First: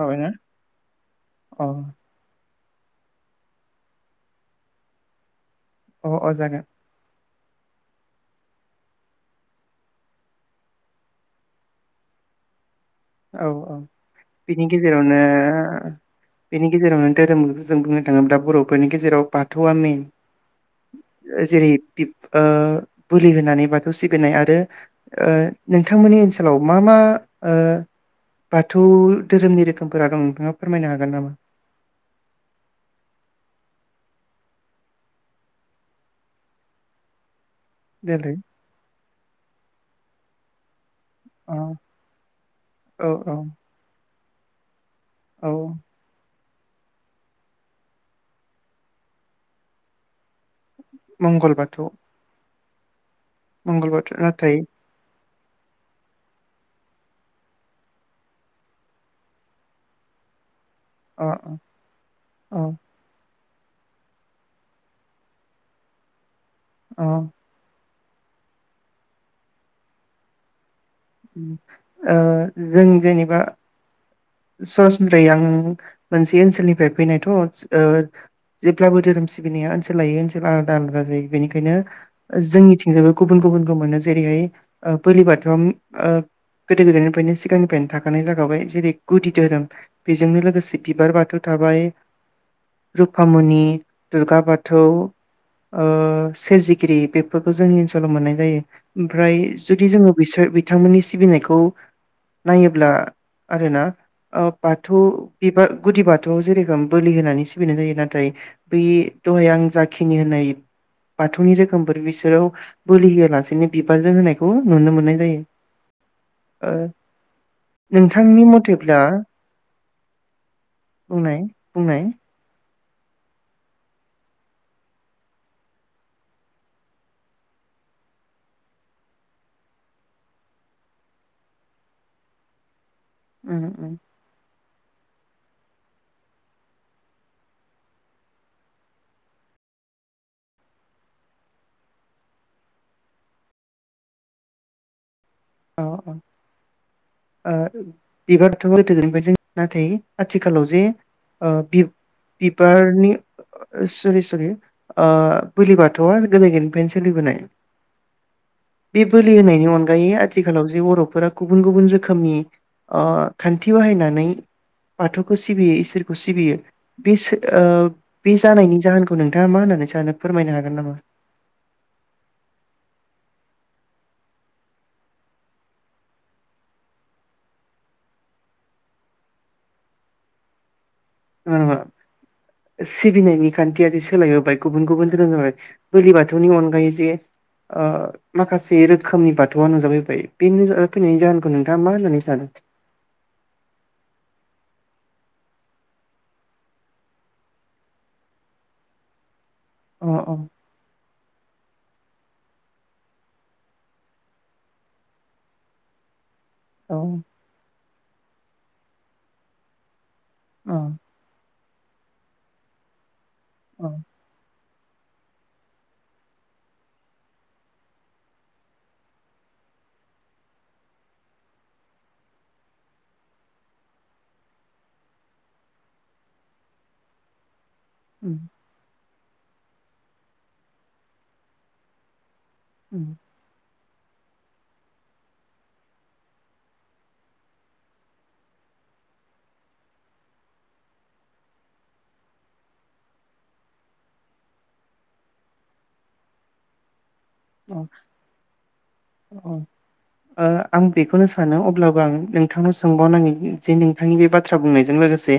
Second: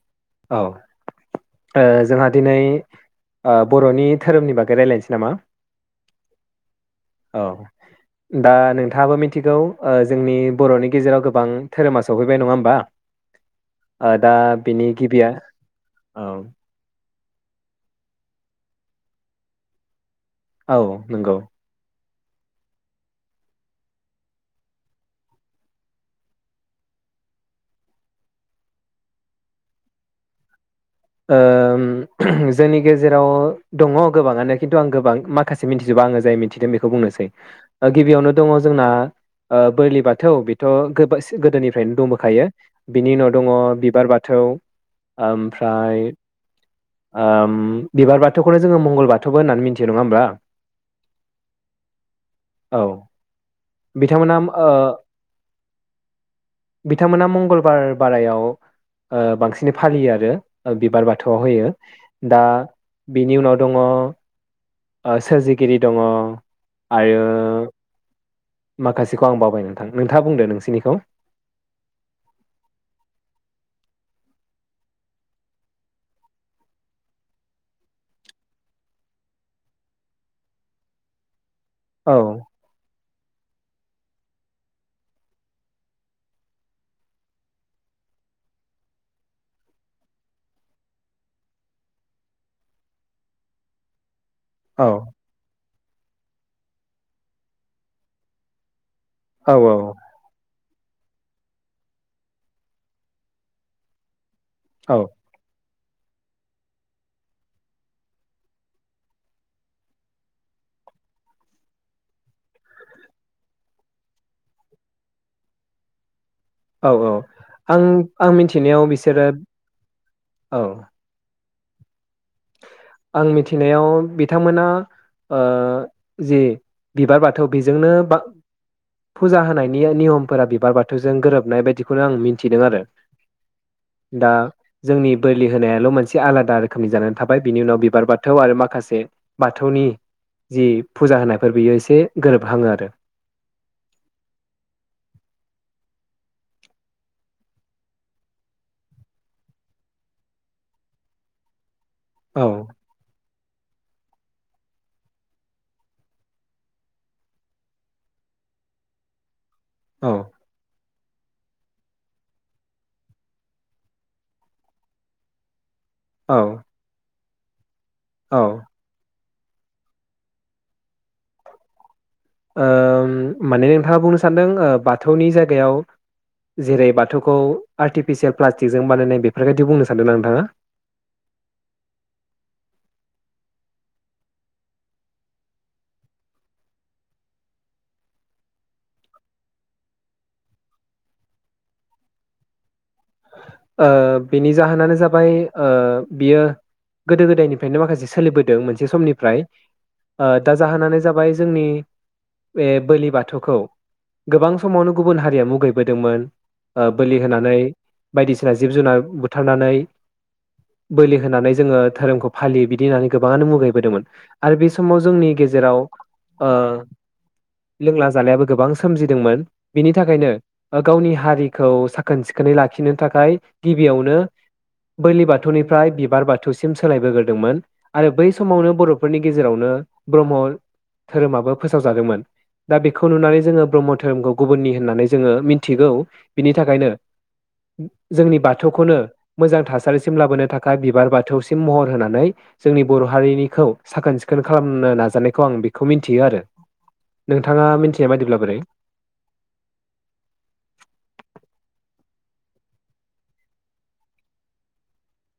जाबायना अ औ जोंहा दिनै बर'नि धोरोमनि बागै रायज्लायनोसै नामा अ अ जागोन औ दा नोंथाङाबो मिथिगौ जोंनि बर'नि गेजेराव गोबां धोरोमा सफैबाय नङा होमबा। औ औ ओ दा बिनि गेजेराव गिबिया [unintelligible] औ बेनि गेजेरावनो धोरोम जों बुंनो थाङोब्ला बर'फोरनि गेजेराव बाथौआ मेन औ नंगौ जेरै बोलि होनानै बाथौ सिबिनाय आरो नोंथांमोननि ओनसोलाव मा मा ओ बाथौ धोरोमनि रोखोमफोरा दं नोंथाङा फोरमायनो हागोन नामा ओम जोंनि गेजेराव दंङ गोबाङानो खिन्थु आं गोबां माखासे मिथिजोबा आङो जाय मिन्थिदों बेखौ बुंनोसै गिबियावनो देलाय दङ जोंना बोरलि बाथ थौ बेथ' गोब अ गोदोनिफ्रायनो दंबोखायो औ बिनि उनाव औ दङ बिबार बाथौ थौ औ ओमफ ओम बिबार बाथौखौनो जोङो मंगल बाथौबो होननानै मिथियो नङा होमबा। मंगलबाथौ औ बिथांमोना नाथाय ओ बिथांमोना मंगलबार बारायाव बांसिनै फालियो आरो बिबार अ बाथौआव अ होयो दा अ बिनि उनाव दङ सोरजिगिरि दङ अ ओ आरो माखासेखौ आं बावबाय नोंथां नोंथाङा बुंदो नोंसिनिखौ ओ जों जेनेबा सरासनस्रायै आं मोनसे ओनसोलनिफ्राय फैनायथ' जेब्लाबो धोरोम सिबिनाया ओनसोल लायो ओनसोल आलादा आलादा जायो बेनिखायनो औ बेंखायनो जोंनिथिंजायबो गुबुन गुबुनखौ मोनो जेरैहाय बोलि बाथौआ गोदो गोदायनिफ्रायनो सिगांनिफ्रायनो थाखानाय जाखाबाय जेरै गुदि धोरोम बेजोंनो लोगोसे बिबार बाथौ थाबाय रुपामुनि दुर्गा फाथौ औ ओ सोरजिगिरि बेफोरखौ जोंनि ओनसोलाव मोननाय जायो। ओमफ्राय औ जुदि औ जोङो बिसोर बि बिथांमोननि सिबिनायखौ नायोब्ला आरोना। आ पाथ' औ बिबार। गुदि बाथौआव जेरोखोम बोलि होनानै सिबिनाय जायो नाथाय बै दहाय आं जाखिनि होननाय बाथौनि रोखोमफोर बिसोराव बोलि होआलासेनो बिबारजों होनायखौ नुनो मोननाय जायो। ओ औ औ आं आं नोंथांनि मिथिनायाव। अ मथेब्ला बिसोरो औ। बुंनाय बुंनाय। आं मिथिनायाव बिथांमोना ओ जि बिबार बाथौ बेजोंनो बा फुजा होनायनि नियमफोरा बिबार बाथौजों गोरोबनाय बायदिखौनो आं मिथिदों आरो। उम उम। दा जोंनि बोलि होनायाल' मोनसे आलादा रोखोमनि जानानै थाबाय। बिनि उनाव बिबार बाथौ आरो माखासे बाथौनि जि फुजा होनायफोर बियो एसे गोरोबहाङो आरो। अ अ ओ बिबारथ' [unintelligible] आथिखालाव जे ओ बि औ बिबारनि। [unintelligible] सिरि सिरि ओ बोलि बाथौआ गोदोनिफ्रायनो सोलिबोनाय बे बोलि होनाय। नि अनगायै औ आ जे बर'फोरा गुबुन गुबुन रोखोमनि अ खान्थि बाहायनानै बाथौखौ सिबियो इसो [unintelligible] औ सिबियो बेसो ओ। बे औ जानायनि जाहोनखौ नों थाङा ना मा होननानै सानो फोरमायनो हागोन नामा। ओ माने नोंथाङा बुंनो सान्दों ओ बाथौनि जायगायाव जेरै बाथौखौ आर्टिफिसियेल प्लास्टिकजों बानायनाय बेफोरबायदि बुंनो सानदों ना नोंथाङा। [unintelligible] सिबिनायनि खान्थियारि सोलायबोबाय गुबुन गुबुन धोरोम जाबाय बोलि बाथौनि अनगायै जे ओ माखासे रोखोमनि बाथौआ नुजाफैबाय बे नुजाफैनायनि जाहोनखौ नोंथाङा मा होननानै सानो। ओ बेनि जाहोनानो जाबाय ओ बियो गोदो गोदायनिफ्रायनो माखासे सोलिबोदों मोनसे समनिफ्राय। अ ओ अ दा जाहोनानो जाबाय जोंनि बे बोलि बाथौखौ गोबां समावनो गुबुन हारिया मुगैबोदोंमोन। ओ औ बोलि होनानै। बायदिसिना जिब जुनार बुथारनानै। अ बोलि होनानै। जोङो धोरोमखौ फालियो बिदि होनानै गोबाङानो अ मुगैबोदोंमोन आरो बे समाव जोंनि गेजेराव ओ लोंला जालायाबो गोबां सोमजिदोंमोन बिनि थाखायनो ओ गावनि हारिखौ साखोन सिखोनै लाखिनो थाखाय गिबियावनो बोलि बाथौनिफ्राय बिबार बाथौसिम सोलायबोग्रोदोंमोन। आरो बै उम समावनो बर' फोरनि गेजेरावनो ब्रह्म धोरोमाबो फोसावजादोंमोन। दा उम बेखौ नुनानै जोङो ब्रह्म धोरोमखौ गुबुननि होननानै जोङो मिथिगौ बिनि थाखायनो। जोंनि बाथौखौनो मोजां थासारिसिम लाबोनो थाखाय बिबार बाथौसिम महर होनानै जोंनि बर' हारिनिखौ साखोन सिखोन खालामनो नाजानायखौ आं बेखौ मिथियो आरो । अ अ ओ आं बेखौनो सानो अब्लाबो आं नोंथांनाव सोंबावनांगोन जे नोंथांनि बे बाथ्रा बुंनायजों लोगोसे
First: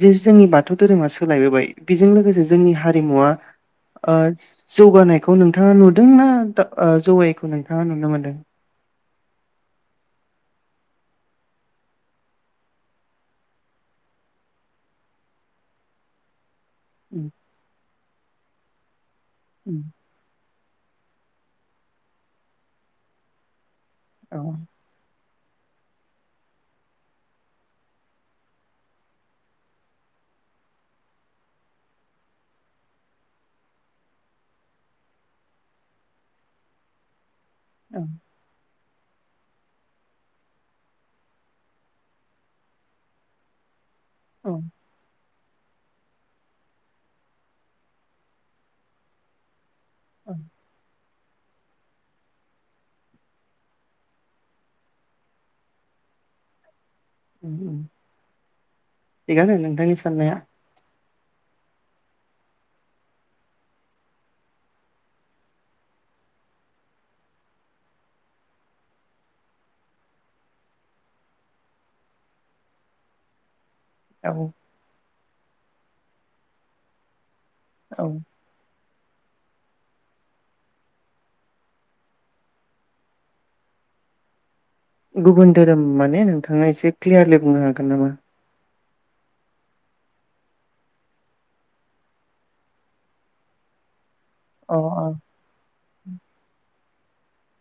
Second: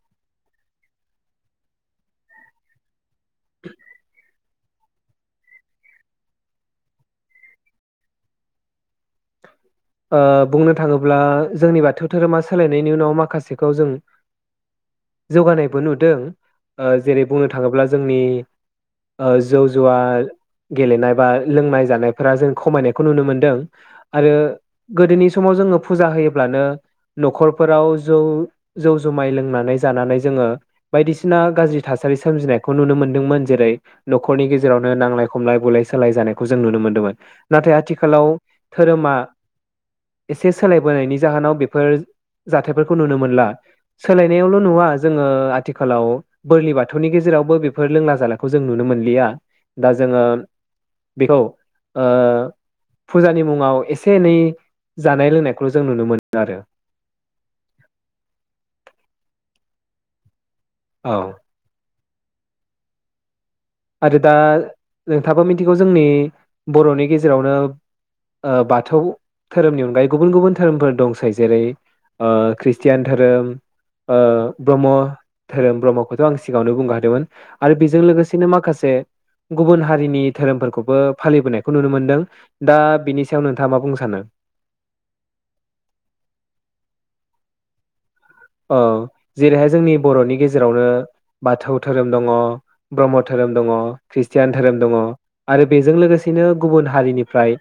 जे जोंनि बाथौ धोरोमा सोलायबोबाय बेजों लोगोसे जोंनि हारिमुवा ओ जौगानायखौ नोंथाङा नुदोंना ओ जौगायैखौ नोंथाङा नुनो मोनदों? ओ बुंनो थाङोब्ला जोंनि बाथौ धोरोमा सोलायनायनि उनाव माखासेखौ जों जौगानायबो नुदों । ओ जेरै उम बुंनो थाङोब्ला जोंनि ओ जौ उम जुवा गेलेनाय बा लोंनाय जानायफोरा जों खमायनायखौ नुनो मोन्दों । आरो औ गोदोनि समाव जोङो फुजा होयोब्लानो न'खरफोराव जौ जौ जुमाय लोंनानै जानानै जोङो बायदिसिना गाज्रि थासारि सोमजिनायखौ नुनो मोन्दोंमोन जेरै न'खरनि गेजेरावनो नांलाय खमलाय बुलाय सोलाय जानायखौ जों नुनो मोन्दोंमोन । नाथाय आथिखालाव धोरोमा एसे सोलायबोनायनि जाहोनाव बेफोर जाथायफोरखौ नुनो मोनला । औ सोलायनायावल' नुवा जोङो आथिखालाव बोरलि बाथौनि गेजेरावबो बेफोर लोंला जाानायखौ जों नुनो मोनलिया । दा जोङो औ बेखौ ओ फुजानि मुङाव एसे एनै जानाय लोंनायखौ जों नुनो मोनो आरो । उम्म उम्म थिगानो नोंथांनि साननाया । औ आरो दा नोंथांङाबो मिथिगौ जोंनि बर'नि गेजेरावनो ओ बाथौ धोरोमनि अनगायै गुबुन गुबुन धोरोमफोर दंसै जेरै ओ ख्रिषटियान धोरोम ओ औ ब्रह्म धोरोम ब्रह्मखौथ' सिगाङावनो बुंखा दोंमोन । आरो बेजों औ लोगोसे माखासे गुबुन हारिनि धोरोमफोरखौबो फालिबोनायखौ नुनो मोनदों दा बिनि सायाव नोंथाङा मा बुंनो सानो? गुबुन धोरोम माने नोंथाङा एसे क्लियारलि बुंनो हागोन नामा? औ जेरैहाय जोंनि बर'नि गेजेरावनो बाथौ धोरोम दङ ब्रह्म धोरोम दङ । ख्रिष्टियान अ धोरोम दङ अ आरो बेजों लोगोसेनो गुबुन हारिनिफ्राय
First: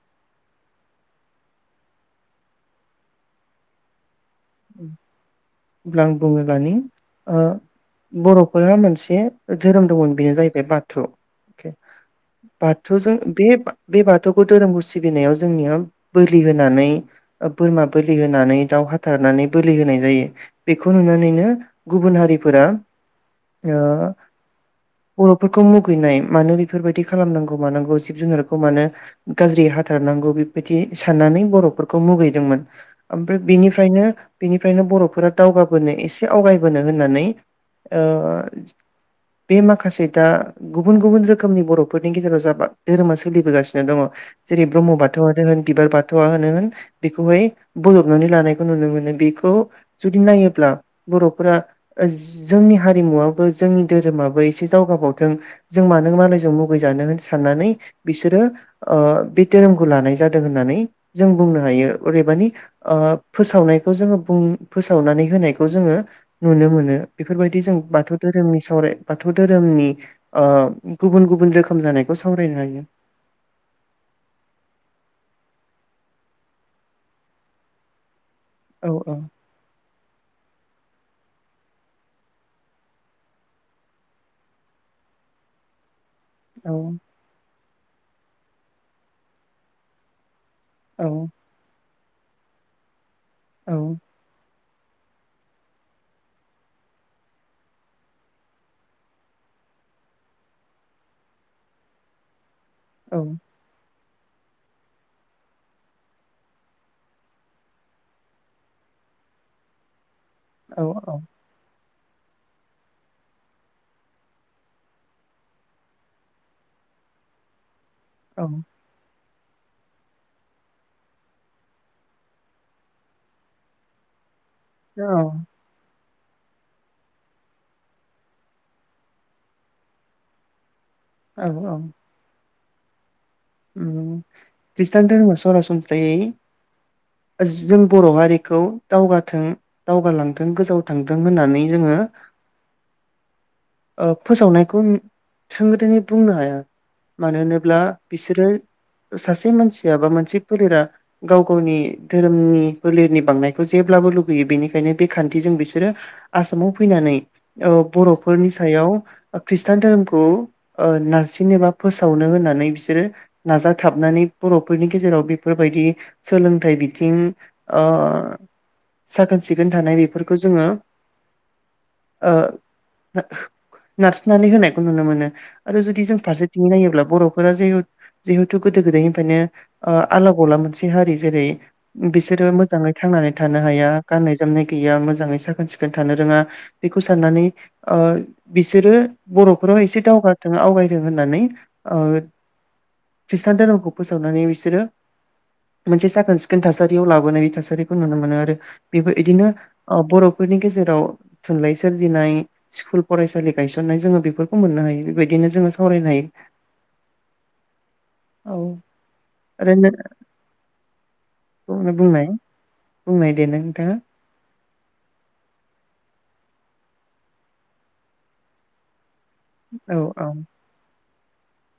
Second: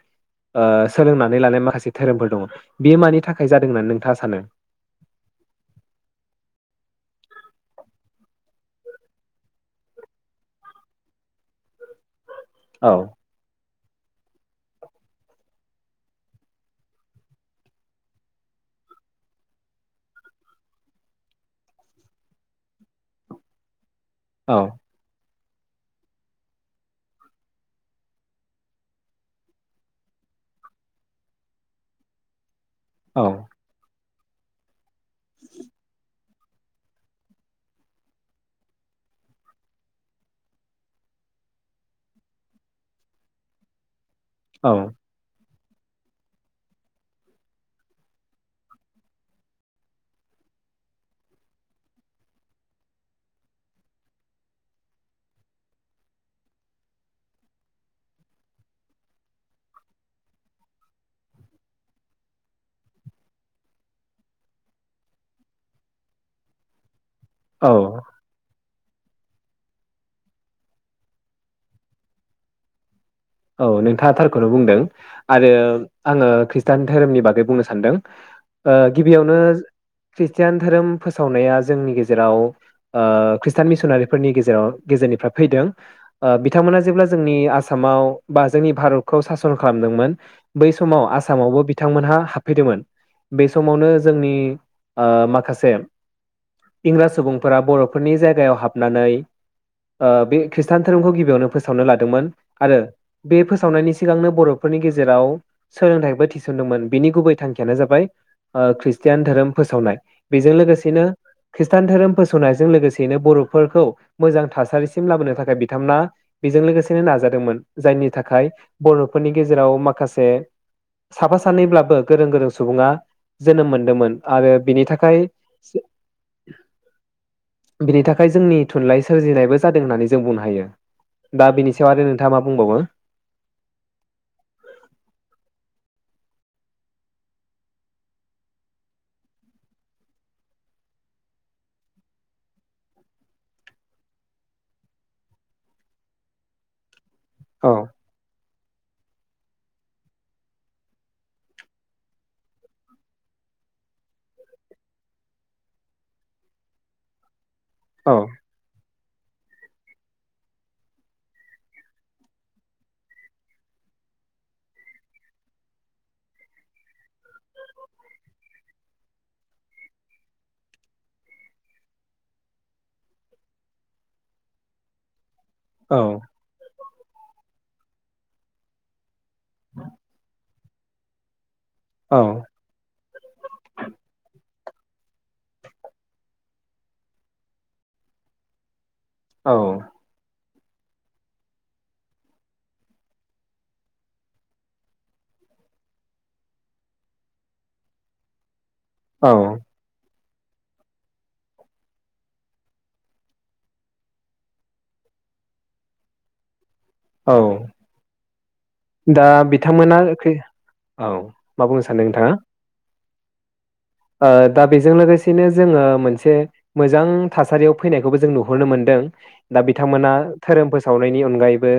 ओ सोलोंनानै लानाय माखासे धोरोमफोर दङ बेयो मानि थाखाय जादों होननानै नोंथाङा सानो? उम्म होब्ला आं बुङोब्लानो ओ बर'फोरा मोनसे धोरोम दंमोन बेनो जाहैबाय बाथौ अके । औ बाथौजों बे बे बाथौखौ धोरोमखौ सिबिनायाव जोंनियाव बोलि होनानै बोरमा बोलि होनानै दाउ हाथार थारनानै बोलि होनाय जायो बेखौ नुनानैनो गुबुन हारिफोरा ओ औ बर'फोरखौ मुगैनाय मानो बेफोरबायदि खालामनांगौ मानांगौ जिब जुनारखौ मानो गाज्रि हाथारनांगौ बेबायदि साननानै बर'फोरखौ मुगैदोंमोन । ओमफ्राय औ बिनि ओ बेनिफ्रायनो बर'फोरा दावगाबोनो एसे आवगायबोनो होननानै ओ बे माखासे दा गुबुन गुबुन रोखोमनि बर'फोरनि गेजेराव जाबा धोरोमा सोलिबोगासिनो दङ जेरै औ ब्रह्म बाथौआनो होन बिबार बाथौआ होनोन बेखौहाय बजबनानै लानाय खौ नुनो मोनो बेखौ जुदि नायोब्ला बर'फोरा जोंनि हारिमुवाबो जोंनि धोरोमाबो एसे जावगाबावथों जों मानो मानो जों मुगैजानो होन साननानै बिसोरो ओ बे धोरोमखौ लानाय जादों होननानै जों बुंनो हायो अदेबानि ओ फोसावनायखौ जोङो बुं फोसावनानै होनायखौ जोङो नुनो मोनो। बेफोरबायदि औ जों बाथौ धोरोमनि सावराय बाथौ धोरोमनि ओ गुबुन गुबुन रोखोम जानायखौ सावरायनो हायो। औ नोंथाङा थारखौनो बुंदों आरो आङो खृष्टान धोरोमनि बागै बुंनो सानदों। ओ औ गिबियावनो खृष्टान धोरोम फोसावनाया जोंनि गेजेराव ओ खृष्टान मिसनारिफोरनि गेजेराव गेजेरनिफ्राय फैदों। ओ औ बिथांमोना जेब्ला जोंनि आस सामाव बा जोंनि भारतखौ सासन खालामदोंमोन। बै समाव औ आसामावबो बि बिथांमोनहा हाबफैदोमोन। बे औ समावनो जोंनि ओ माखासे इंराज सुबुंफोरा बर'फोरनि जायगायाव हाबनानै ओ बे खृष्टान धोरोमखौ गिबियावनो फोसावनो लादोंमोन आरो औ बे फोसावनायनि सि सिगांनो बर'फोरनि गेजेराव सोलोंथाइबो थिसनदोंमोन बिनि गुबै थांखियानो जाबाय ओ खृस्टियान धोरोम फोसावनाय। बेजों औ लोगोसेनो खृ ष्टान धोरोम फोसावनायजों लोगोसेयैनो बर'फोरखौ मोजां थासारिसिम लाबोनो थाखाय बिथांमोना बेजों लोगोसेनो नाजादोंमोन। जायनि औ थाखाय बर' फोरनि गेजेराव माखासे साफा सानैब्लाबो गोरों गोरों सुबुङा जोनोम मोनदोंमोन। आरो बिनि थाखाय बिनि थाखाय जोंनि थुनलाइ सोरजिनायबो जादों होननानै जों बुंनो हायो। औ दा बिनि सायाव आरो नोंथाङा माब बुंंबावो। ओम ख्रिष्टान धोरोम सरासनस्रायै जों बर' हारिखौ दावगाथों दावगालांथों गोजौ थांथों होननानै जोङो ओ फोसावनायखौ थोंगोथोङै बुंनो हाया। मानो औ होनोब्ला बिसोरो सासे मानसिया बा मोनसे फोलेरा गाव गावनि धोरोमनि फोलेरनि बांनायखौ जेब्लाबो लुगैयो बेनिखायनो बे खान्थिजों बिसोरो आसामाव फैनानै ओ औ बर'फोरनि सायाव खृष्टान धोरोमखौ ओ नारसिनो बा फोसावनो होननानै बिसो सोरो नाजाथाबनानै बर'फोरनि गेजेराव बेफोरबायदि सोलोंथाइ बिथिं ओ साखोन सिखोन थानाय बेफोरखौ जोङो ओ नारसिनोननानै होनायखौ नुनो मोनो। आरो औ जुदि जों फारसेथिंङै नायोब्ला बर'फोरा जिहु जिहथु गोदो गोदाय नो ओ आला गला मोनसे थि हारि जेरै औ बिसोरो मोजाङै थांनानै थानो हाया गाननाय जोमनाय गैया मोजाङै साखोन सिखोन थानो रोङा बेखौ साननानै ओ बिसोरो औ बर'फोराबो एसे दावगा आवगायदों होननानै औ खृष्टान धोरोमखौ फोसावनानै बिसोरो मोनसे साखोन सिखोन थासारियाव लाबोनाय थासारिखौ नुनो मोनो आरो बेफोर औ इदिनो ओ बर' फोरनि गेजेराव थुनलाइ सोरजिनाय स्कुल फरायसालि गायसननाय जोङो बेफोरखौ मोननो हायो बेबायदिनो जोङो सावरायनो हायो। औ औ दा ओरैनो बिथांमोना औ मा बुंनो सानदों बुंनाय नोंथाङा। बुंनाय दे नों ओ दा बेजों लोगोसेनो जोङो मोनसे मोजां थासारियाव फैनायखौबो जों नुहुरनो मोनदों। दा औ बिथांमोना औ धोरोम फोसाव नि अनगायैबो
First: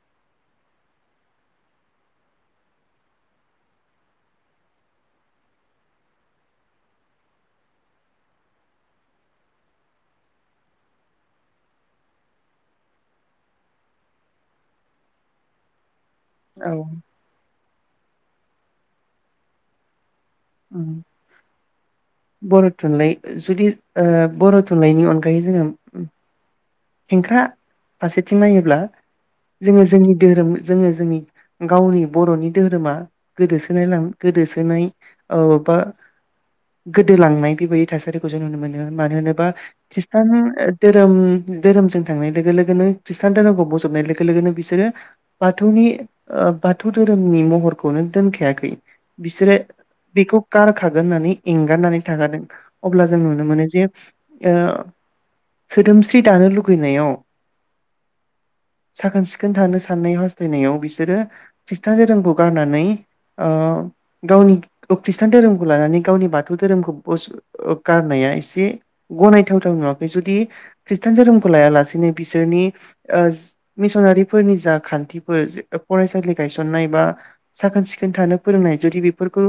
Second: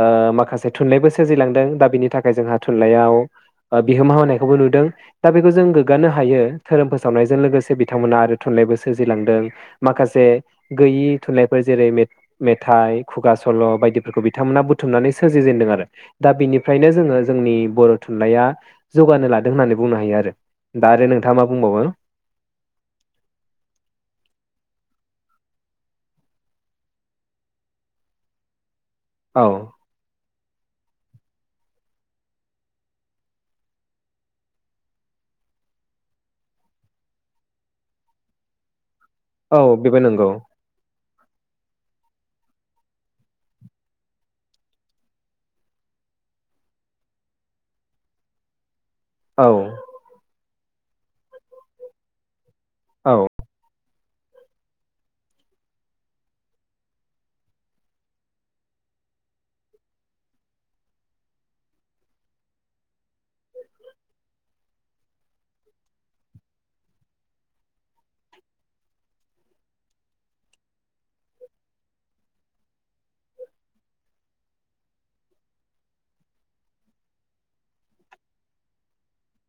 ओ माखासे थुनलाइबो सोरजिलांदों दा बिनि थाखाय जोंहा थुनलाइयाव बिहोमा होनायखौबो नुदों दा बेखौ जों गोग्गानो हायो। धोरोम फोसावनायजों लोगोसे बिथांमोना आरो थुनलाइबो सोरजिलांदों माखासे गैयि थुनलाइफोर जेरै मेथाइ खुगा सल बायदिफोरखौ बिथांमोना बुथुमनानै सोरजिजेनदों आरो दा औ बिनिफ्रायनो जोङो जोंनि बर' थुनलाइया जौगानो लादों होननानै बुंनो हायो आरो उम दा आरो नों बर' थुनलाइ जुदि ओ बर' थुनलाइनि नि अनगायै जोङो हेंख्रा फारसेथिं नायोब्ला औ जोङो जोंनि धोरोम जोङो जोंनि गावनि बरनि धहोरोमा गोदोसोनालां गोदोसोनाय औ बा गोदोलांनाय बेबायदि थासारिखौ जों नुनो मोनो मानो होनोबा औ बेबो नंगौ खृष्टान ओ [unintelligible] धोरोमजों थांनाय लोगो लोगोनो खृष्टान धोरोमखौ बजबनाय लोगो लोगोनो बिसोरो बाथौनि बाथौ धोरोमनि महरखौनो दोनखायाखै औ बिसोरो बेखौ गार खागोन होननानै एंगारनानै थाखादों। अब्ला औ जों नुनो मोनो जे ओ सोदोमसि स्रि दानो लुगैनायाव साखोन सिखोन थानो साननाय हास्थायनायाव बिसोरो खृषटान धोरोमखौ गारनानै ओ गावनि खृष्टान धोरोमखौ लानानै गावनि बाथौ धोरोमखौ गारनाया एसे गनायथावथाव नुवाखै जुदि खृष्टान धोरोमखौ लायालासिनो बिसोरनि मिसनारिफोरनि जा खान्थिफोर फरायसालि गायसननाय बा साखोन सिखोन थानो फोरोंनाय जुदि बेफोरखौ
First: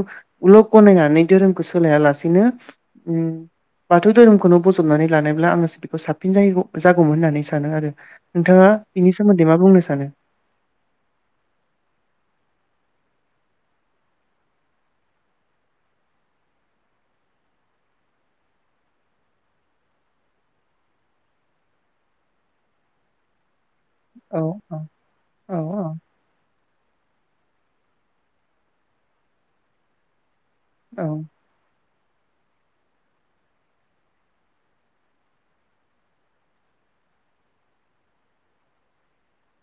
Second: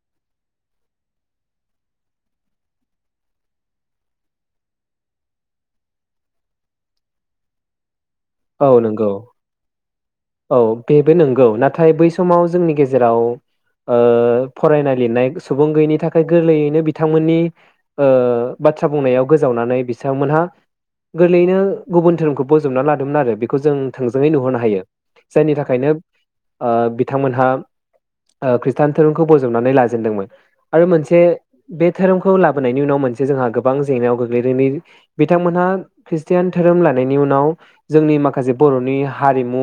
लक गनायनानै धोरोमखौ सोलाया लासिनो बाथौ धोरोमखौनो बजबनानै लानायब्ला आङो बेखौ साबसि जागौमोन होननानै सानो आरो नोंथाङा औ बिनि नंगौ सोमोन्दै मा बुंनो सानो? औ बेबो नंगौ नाथाय बै समाव जोंनि गेजेराव जेराव फरायनाय लिरनाय सुबुं गैयैनि थाखाय गोरलैयैनो बिथांमोननि बाथ्रा बुंनायाव गोजावनानै बिथांमोनहा गोरलैयैनो गुबुन धोरोमखौ बजबना लादोंमोन आरो बेखौ जों थोंजोङै औ नुहरनो औ हायो जायनि औ थाखायनो ओ बिथांमोनहा खृष्टान धोरोमखौ बजबनानै लाजेनदोंमोन। आरो औ मोनसे बे धोरोमखौ लाबोनायनि उनाव मोनसे जोंहा गोबां जेंनायाव गोग्लैदोंदि बिथांमोनहा खृषटियान धोरोम लानायनि उनाव जोंनि माखासे बर'नि हारिमु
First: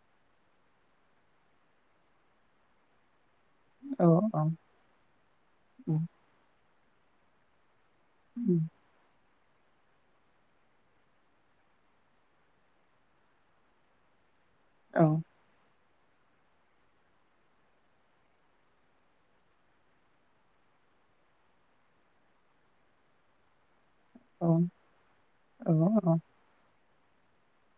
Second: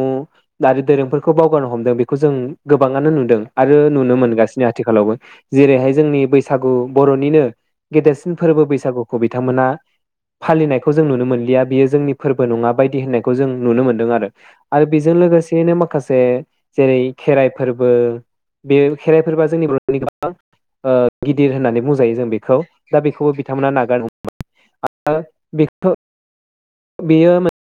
आरो दोरोंफोरखौ बावगारनो हमदों बेखौ जों गोबाङानो नुदों। आरो औ नुनो औ मोनगासिनो आथिखालावबो। जेरैहाय उम जोंनि बैसागु बर'निनो गेदेरसिन उम फोरबो बैसागुखौ बिथांमोना फालिनायखौ जों नुनो मोनलिया बियो जोंनि फोरबो नङा बायदि होननायखौ जों नुनो मोन्दों आरो। आरो औ बेजों लोगोसेनो मा माखासे जेरै खेराइ फोरबो बे खेराइ फोरबोआ जोंनि बर'नि गोबां ओ गिदिर होननानै बुंजायो जों बेखौ दा बेखौबो बिथांमोना नागारनो औ औ औ। बेयो मो